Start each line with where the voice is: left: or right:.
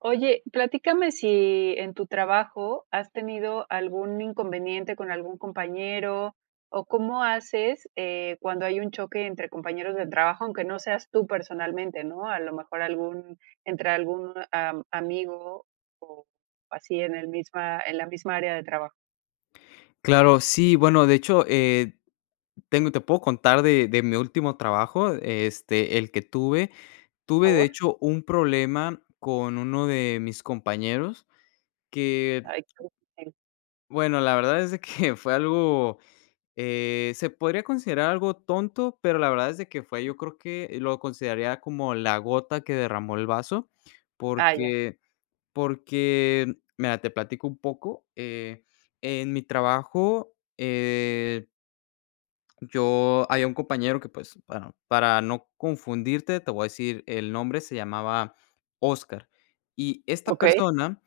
right: Oye, platícame si en tu trabajo has tenido algún inconveniente con algún compañero o cómo haces cuando hay un choque entre compañeros de trabajo, aunque no seas tú personalmente, ¿no? A lo mejor algún, entre algún amigo o así en el misma, en la misma área de trabajo.
left: Claro, sí, bueno, de hecho, tengo te puedo contar de mi último trabajo, este, el que tuve.
right: Por
left: Tuve, de
right: favor.
left: hecho, un problema con uno de mis compañeros que,
right: Ay, qué difícil.
left: bueno, la verdad es de que fue algo, se podría considerar algo tonto, pero la verdad es de que fue, yo creo que lo consideraría como la gota que derramó el vaso,
right: Ah, ya.
left: porque porque, mira, te platico un poco, en mi trabajo. Yo había un compañero que, pues, bueno, para no confundirte, te voy a decir el nombre, se llamaba Óscar. Y esta
right: Ok,
left: persona,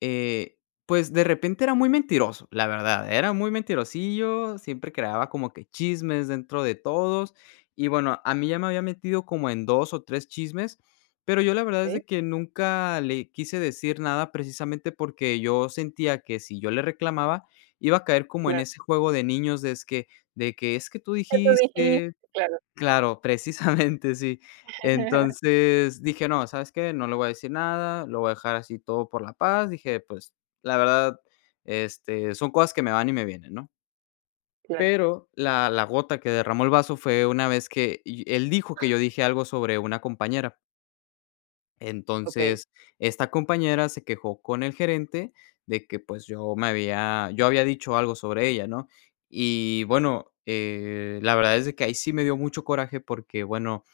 left: eh, pues, de repente era muy mentiroso, la verdad, era muy mentirosillo, siempre creaba como que chismes dentro de todos. Y bueno, a mí ya me había metido como en 2 o 3 chismes, pero yo la verdad es
right: ok,
left: de que nunca le quise decir nada, precisamente porque yo sentía que si yo le reclamaba, iba a caer como en
right: claro.
left: ese juego de niños de es que de que: "Es que tú
right: Eso dijiste,
left: dijiste".
right: claro.
left: Claro, precisamente, sí. Entonces dije: "No, ¿sabes qué? No le voy a decir nada, lo voy a dejar así todo por la paz". Dije: "Pues, la verdad, este, son cosas que me van y me vienen", ¿no?
right: Claro,
left: Pero la gota que derramó el vaso fue una vez que él dijo que yo dije algo sobre una compañera.
right: ok.
left: Entonces, esta compañera se quejó con el gerente de que, pues, yo había dicho algo sobre ella, ¿no? Y bueno, la verdad es de que ahí sí me dio mucho coraje porque, bueno,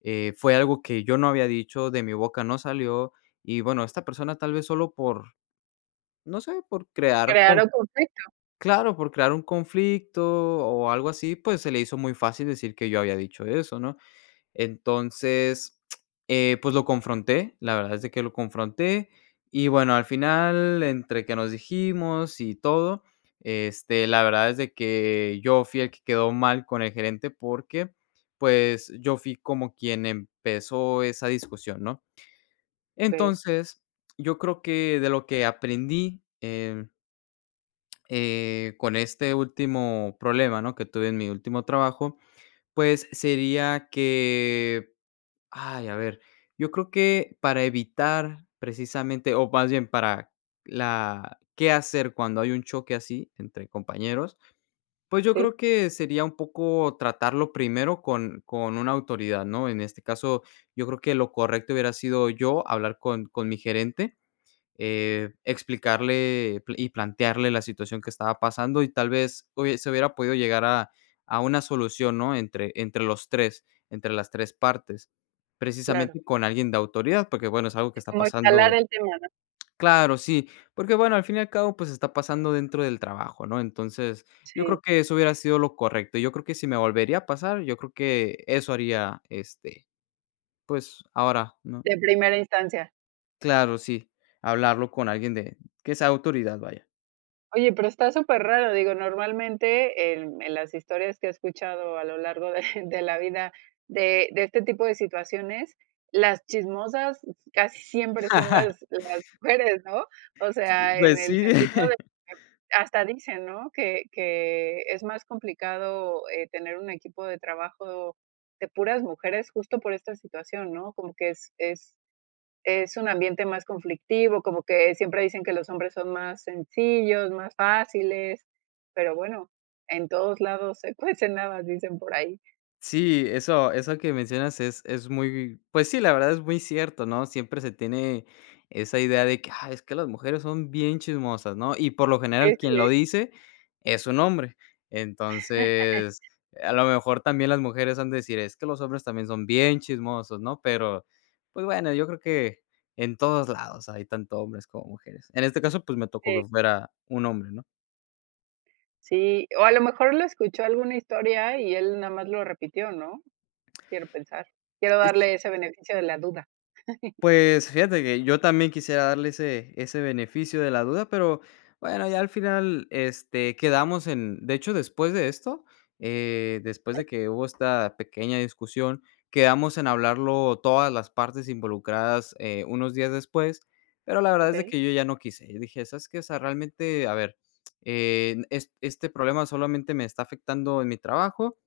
left: fue algo que yo no había dicho, de mi boca no salió, y bueno, esta persona tal vez solo por, no sé, por crear con
right: Crearon conflicto.
left: claro, por crear un conflicto o algo así, pues se le hizo muy fácil decir que yo había dicho eso, ¿no? Entonces, pues lo confronté, la verdad es de que lo confronté y bueno, al final, entre que nos dijimos y todo, este, la verdad es de que yo fui el que quedó mal con el gerente porque, pues, yo fui como quien empezó esa discusión, ¿no?
right: Ok,
left: Entonces, yo creo que de lo que aprendí, con este último problema, ¿no? Que tuve en mi último trabajo, pues sería que, ay, a ver, yo creo que para evitar precisamente, o más bien para la qué hacer cuando hay un choque así entre compañeros, pues yo
right: sí,
left: creo que sería un poco tratarlo primero con, una autoridad, ¿no? En este caso, yo creo que lo correcto hubiera sido yo hablar con mi gerente, explicarle y plantearle la situación que estaba pasando y tal vez se hubiera podido llegar a, una solución, ¿no? entre los tres, entre las tres partes,
right: claro.
left: precisamente con alguien de autoridad, porque bueno, es algo que está
right: Como
left: pasando,
right: escalar el tema, ¿no?
left: claro, sí, porque bueno, al fin y al cabo, pues está pasando dentro del trabajo, ¿no? Entonces, yo creo
right: Sí,
left: que eso hubiera sido lo correcto. Yo creo que si me volvería a pasar, yo creo que eso haría, este, pues ahora, ¿no?
right: de primera instancia.
left: Claro, sí, hablarlo con alguien de que sea autoridad, vaya.
right: Oye, pero está súper raro, digo, normalmente en las historias que he escuchado a lo largo de de la vida de este tipo de situaciones, las chismosas casi siempre son
left: Ajá,
right: las mujeres, ¿no? O sea, en
left: pues
right: el
left: sí,
right: sentido de que hasta dicen, ¿no? Que es más complicado, tener un equipo de trabajo de puras mujeres justo por esta situación, ¿no? Como que es es un ambiente más conflictivo, como que siempre dicen que los hombres son más sencillos, más fáciles, pero bueno, en todos lados se cuecen habas, dicen por ahí.
left: sí, eso que mencionas es muy, pues sí, la verdad es muy cierto, ¿no? Siempre se tiene esa idea de que: "Ah, es que las mujeres son bien chismosas", ¿no? Y por lo
right: Sí,
left: general
right: sí,
left: quien lo
right: sí,
left: dice es un hombre. Entonces, a lo mejor también las mujeres han de decir: "Es que los hombres también son bien chismosos", ¿no? Pero, pues bueno, yo creo que en todos lados hay tanto hombres como mujeres. En este caso, pues me tocó
right: sí.
left: que fuera un hombre,
right: Sí, o a lo mejor lo escuchó alguna historia y él nada más lo repitió, ¿no? Quiero pensar. Quiero
left: ¿no?
right: darle ese beneficio de la duda.
left: Pues, fíjate que yo también quisiera darle ese beneficio de la duda, pero bueno, ya al final, este, quedamos en, de hecho, después de esto, después de que hubo esta pequeña discusión, quedamos en hablarlo todas las partes involucradas, unos días después, pero la verdad es de
right: Okey.
left: que yo ya no quise. Yo dije: "¿Sabes qué? O sea, realmente, a ver, es este problema solamente me está afectando en mi trabajo,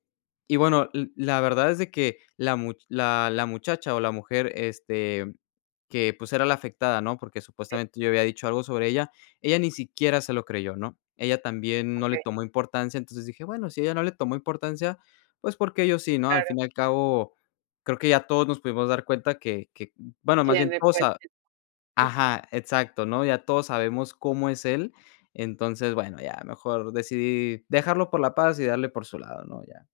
left: y bueno, l la verdad es de que la muchacha o la mujer, este, que, pues, era la afectada, ¿no? Porque
right: Sí,
left: supuestamente yo había dicho algo sobre ella, ella ni siquiera se lo creyó, ¿no? Ella también no le
right: okey,
left: tomó importancia, entonces dije: "Bueno, si ella no le tomó importancia, pues, porque yo sí?", ¿no? Al
right: claro.
left: fin y al cabo, creo que ya todos nos pudimos dar cuenta que, bueno, más
right: ¿Quién
left: bien todos
right: fue?
left: sa ajá, exacto, ¿no? Ya todos sabemos cómo es él, entonces, bueno, ya mejor decidí dejarlo por la paz y darle por su lado, ¿no? Ya.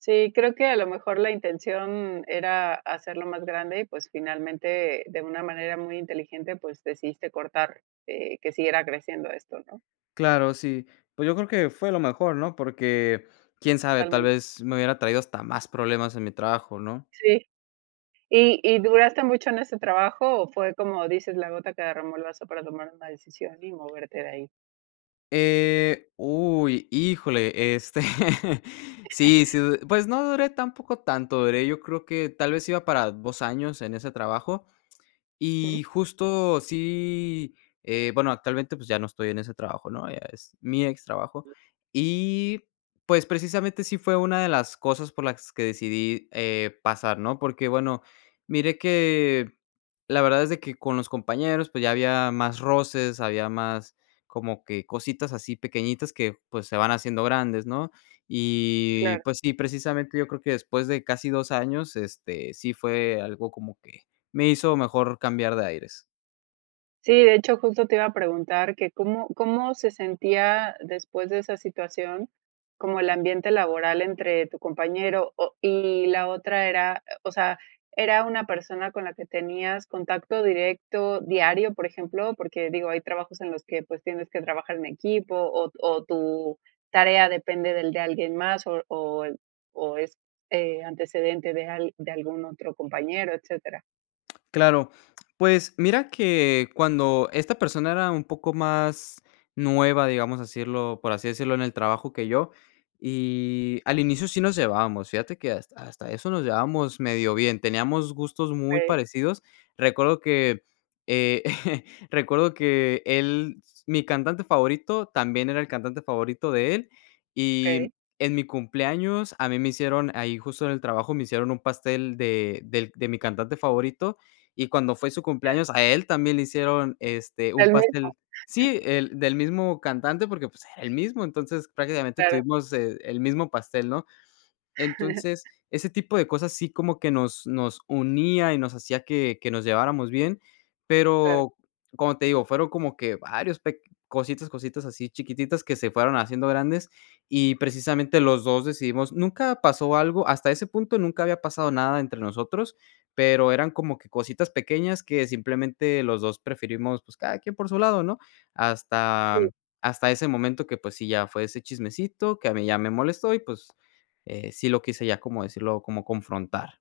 right: Sí, creo que a lo mejor la intención era hacerlo más grande y, pues, finalmente, de una manera muy inteligente, pues, decidiste cortar, que siguiera creciendo esto, ¿no?
left: Claro, sí. Pues yo creo que fue lo mejor, ¿no? Porque, quién sabe, tal
right: Totalmente.
left: vez me hubiera traído hasta más problemas en mi trabajo, ¿no?
right: Sí. ¿Y duraste mucho en ese trabajo o fue como dices, la gota que derramó el vaso para tomar una decisión y moverte de ahí?
left: Uy, híjole, este, sí, sí, pues no duré tampoco tanto, duré yo creo que tal vez iba para 2 años en ese trabajo.
right: Ujú.
left: Y justo sí, bueno, actualmente, pues, ya no estoy en ese trabajo, ¿no? Ya es mi ex trabajo. Y, pues, precisamente sí fue una de las cosas por las que decidí, pasar, ¿no? Porque, bueno, mire que la verdad es de que con los compañeros, pues, ya había más roces, había más como que cositas así pequeñitas que, pues, se van haciendo grandes, ¿no? Y,
right: Claro.
left: pues sí, precisamente yo creo que después de casi 2 años, este, sí fue algo como que me hizo mejor cambiar de aires.
right: Sí, de hecho, justo te iba a preguntar que cómo se sentía después de esa situación, como el ambiente laboral entre tu compañero o y la otra era, o sea, ¿era una persona con la que tenías contacto directo diario, por ejemplo? Porque, digo, hay trabajos en los que, pues, tienes que trabajar en equipo o tu tarea depende del de alguien más o es, antecedente de al de algún otro compañero, etcétera.
left: Claro. Pues mira que cuando esta persona era un poco más nueva, digamos decirlo, por así decirlo, en el trabajo que yo, y al inicio sí nos llevábamos, fíjate que hasta eso nos llevábamos medio bien, teníamos gustos muy
right: Okey,
left: parecidos. Recuerdo que, eh, recuerdo que él mi cantante favorito también era el cantante favorito de él,
right: okey.
left: y en mi cumpleaños a mí me hicieron ahí justo en el trabajo, me hicieron un pastel de mi cantante favorito y cuando fue su cumpleaños, a él también le hicieron, este, un
right: El mismo,
left: pastel. Sí, el del mismo cantante, porque, pues, era el mismo, entonces prácticamente
right: claro.
left: tuvimos, el mismo pastel, ¿no? Entonces, ese tipo de cosas sí como que nos unía y nos hacía que nos lleváramos bien,
right: Claro,
left: pero, como te digo, fueron como que varios, pe cositas, cositas así chiquititas que se fueron haciendo grandes, y precisamente los 2 decidimos nunca pasó algo, hasta ese punto nunca había pasado nada entre nosotros, pero eran como que cositas pequeñas que simplemente los 2 preferimos, pues, cada quien por su lado, ¿no? Hasta
right: sí,
left: hasta ese momento que, pues sí, ya fue ese chismecito que a mí ya me molestó y, pues, sí lo quise ya como decirlo, como confrontar.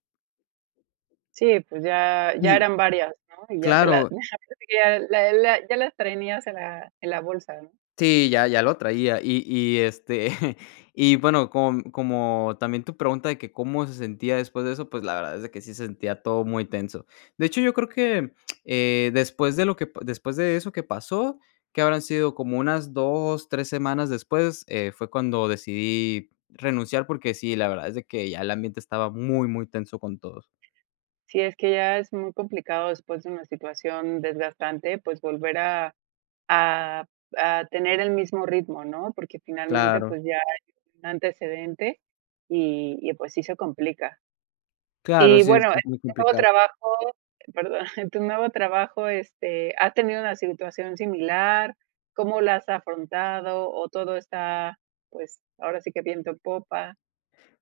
right: sí, pues ya ya
left: Y
right: eran varias, ¿no? Y ya te la
left: Claro,
right: parece que ya la ya las traías en la bolsa, ¿no?
left: sí, ya lo traía. Y, este, y bueno, como también tu pregunta de que cómo se sentía después de eso, pues, la verdad es de que sí se sentía todo muy tenso. De hecho, yo creo que, después de eso que pasó, que habrán sido como unas 2 3 semanas después, fue cuando decidí renunciar, porque sí, la verdad es de que ya el ambiente estaba muy, muy tenso con todos.
right: Sí, es que ya es muy complicado después de una situación desgastante, pues, volver a a tener el mismo ritmo, ¿no? Porque finalmente,
left: Claro,
right: pues, ya hay un antecedente y, pues, sí se complica.
left: claro,
right: Y
left: sí, es
right: bueno, en
left: muy
right: tu nuevo
left: complicado.
right: trabajo perdón, en tu nuevo trabajo, este, ¿has tenido una situación similar? ¿Cómo la has afrontado o todo está, pues, ahora sí que viento en popa?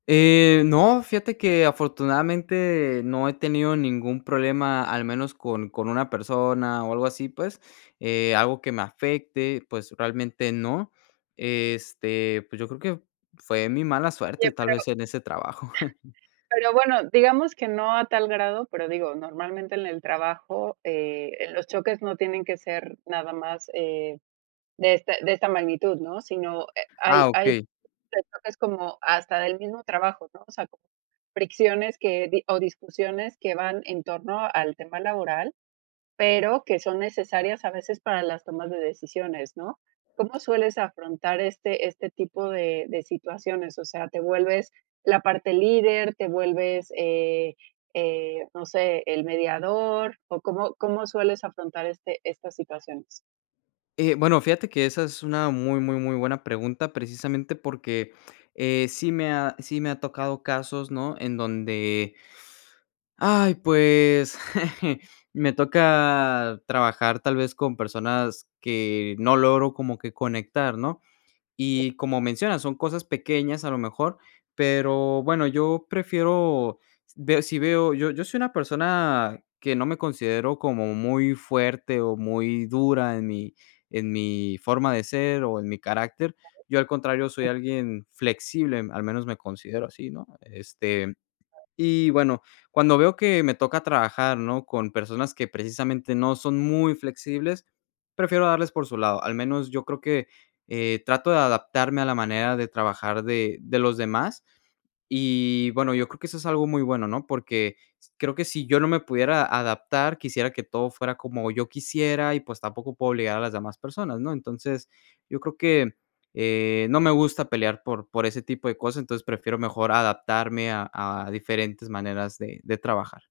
left: No, fíjate que afortunadamente no he tenido ningún problema, al menos con una persona o algo así, pues, algo que me afecte, pues, realmente no. Este, pues, yo creo que fue mi mala suerte,
right: Oye,
left: tal
right: pero
left: vez, en ese trabajo.
right: pero bueno, digamos que no a tal grado, pero digo, normalmente en el trabajo, los choques no tienen que ser nada más, de esta magnitud, ¿no? Sino, hay
left: Ah,
right: hay
left: okey.
right: de como hasta del mismo trabajo, ¿no? O sea, como fricciones que di o discusiones que van en torno al tema laboral, pero que son necesarias a veces para las tomas de decisiones, ¿no? ¿Cómo sueles afrontar este este tipo de situaciones? O sea, ¿te vuelves la parte líder, te vuelves, no sé, el mediador, o cómo sueles afrontar este estas situaciones?
left: Bueno, fíjate que esa es una muy, muy, muy buena pregunta, precisamente porque, sí me ha tocado casos, ¿no?, en donde, ay, pues, me toca trabajar tal vez con personas que no logro como que conectar, ¿no?
right: Sí.
left: Y como mencionas, son cosas pequeñas a lo mejor, pero bueno, yo prefiero, veo si veo yo soy una persona que no me considero como muy fuerte o muy dura en mi forma de ser o en mi carácter. Yo, al contrario, soy alguien flexible, al menos me considero así, ¿no? Este, y bueno, cuando veo que me toca trabajar, ¿no? Con personas que precisamente no son muy flexibles, prefiero darles por su lado. Al menos yo creo que, trato de adaptarme a la manera de trabajar de los demás. Y bueno, yo creo que eso es algo muy bueno, ¿no? Porque s creo que si yo no me pudiera adaptar, quisiera que todo fuera como yo quisiera y, pues, tampoco puedo obligar a las demás personas, ¿no? Entonces, yo creo que, no me gusta pelear por ese tipo de cosas, entonces prefiero mejor adaptarme a diferentes maneras de trabajar.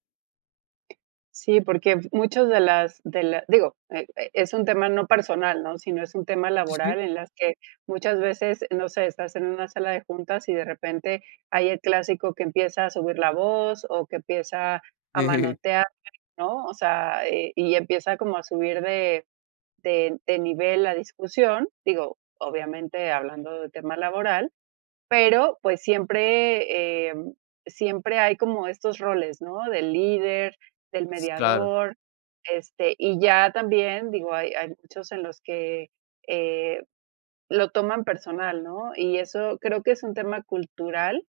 right: Sí, porque muchos de las de la digo, es un tema no personal, ¿no?, sino es un tema
left: Sí, sí.
right: laboral en las que muchas veces, no sé, estás en una sala de juntas y de repente hay el clásico que empieza a subir la voz o que empieza a manotear, ¿no? O sea, y empieza como a subir de nivel la discusión, digo, obviamente hablando de tema laboral. Pero, pues, siempre, siempre hay como estos roles, ¿no? Del líder, del
left: Claro,
right: mediador, este, y ya también, digo, hay hay muchos en los que, eh, lo toman personal, ¿no? Y eso creo que es un tema cultural,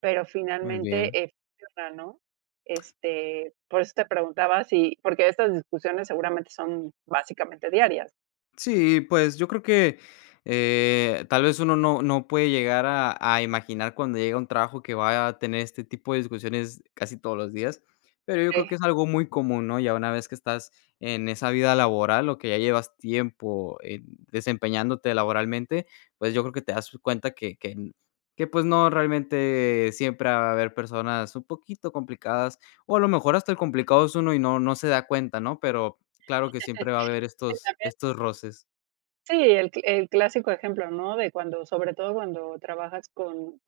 right: pero
left: muy
right: finalmente,
left: bien.
right: funciona, ¿no? Este, por eso te preguntaba si porque estas discusiones seguramente son básicamente diarias.
left: Sí, pues yo creo que, tal vez uno no puede llegar a imaginar cuando llega a un trabajo que va a tener este tipo de discusiones casi todos los días, pero yo creo que
right: Sí.
left: es algo muy común, ¿no? Ya una vez que estás en esa vida laboral o que ya llevas tiempo, desempeñándote laboralmente, pues yo creo que te das cuenta que, pues, no, realmente siempre va a haber personas un poquito complicadas, o a lo mejor hasta el complicado es uno y no se da cuenta, ¿no? Pero claro que siempre va a haber estos estos roces.
right: Sí, el cl el clásico ejemplo, ¿no? De cuando sobre todo cuando trabajas con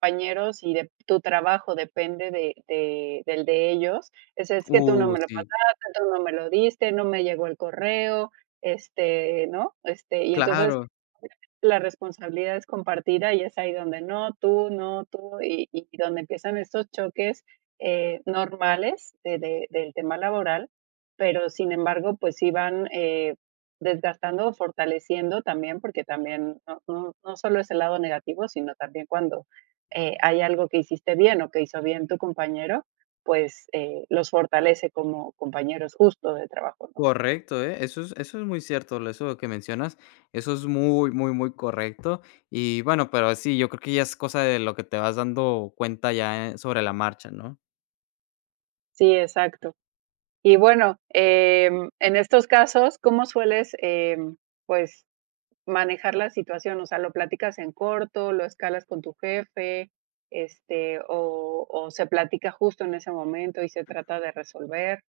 right: compañeros y de tu trabajo depende de ellos, es que tú no
left: Uh,
right: me lo
left: sí,
right: pasaste, tú no me lo diste, no me llegó el correo, este, ¿no? Este, y entonces
left: claro,
right: la responsabilidad es compartida y es ahí donde no, tú, no, tú, y donde empiezan estos choques, normales de del tema laboral, pero sin embargo, pues sí van, desgastando o fortaleciendo también, porque también no solo es el lado negativo, sino también cuando hay algo que hiciste bien o que hizo bien tu compañero, pues los fortalece como compañeros justo de trabajo, ¿no?
left: correcto, ¿eh? Eso es muy cierto, lo eso que mencionas, eso es muy, muy, muy correcto. Y bueno, pero sí, yo creo que ya es cosa de lo que te vas dando cuenta ya, sobre la marcha, ¿no?
right: Sí, exacto. Y bueno, en estos casos, ¿cómo sueles, pues, manejar la situación? O sea, ¿lo platicas en corto, lo escalas con tu jefe, este, o se platica justo en ese momento y se trata de resolver?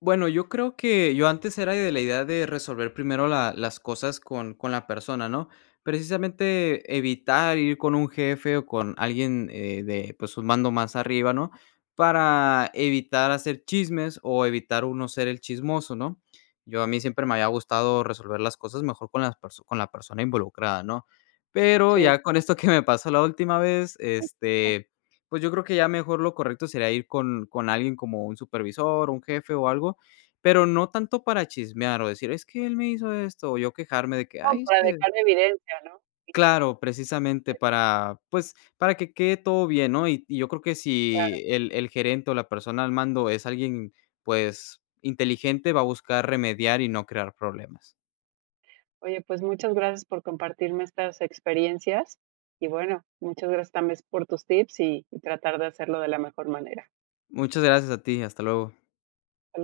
left: Bueno, yo creo que yo antes era de la idea de resolver primero la las cosas con la persona, ¿no? Precisamente evitar ir con un jefe o con alguien, de, pues, un mando más arriba, ¿no? Para evitar hacer chismes o evitar uno ser el chismoso, ¿no? Yo a mí siempre me había gustado resolver las cosas mejor con la persona involucrada, ¿no? Pero
right: Sí.
left: ya con esto que me pasó la última vez, este, pues yo creo que ya mejor lo correcto sería ir con alguien como un supervisor, un jefe o algo, pero no tanto para chismear o decir: "Es que él me hizo esto", o yo quejarme de que:
right: Como
left: "Ay, es
right: para
left: que".
right: dejar evidencia, ¿no? Sí,
left: Claro, precisamente para, pues, para que quede todo bien, ¿no? Y yo creo que
right: claro.
left: si el gerente o la persona al mando es alguien, pues, inteligente, va a buscar remediar y no crear problemas.
right: Oye, pues muchas gracias por compartirme estas experiencias y bueno, muchas gracias también por tus tips y tratar de hacerlo de la mejor manera.
left: Muchas gracias a ti, hasta luego.
right: Hasta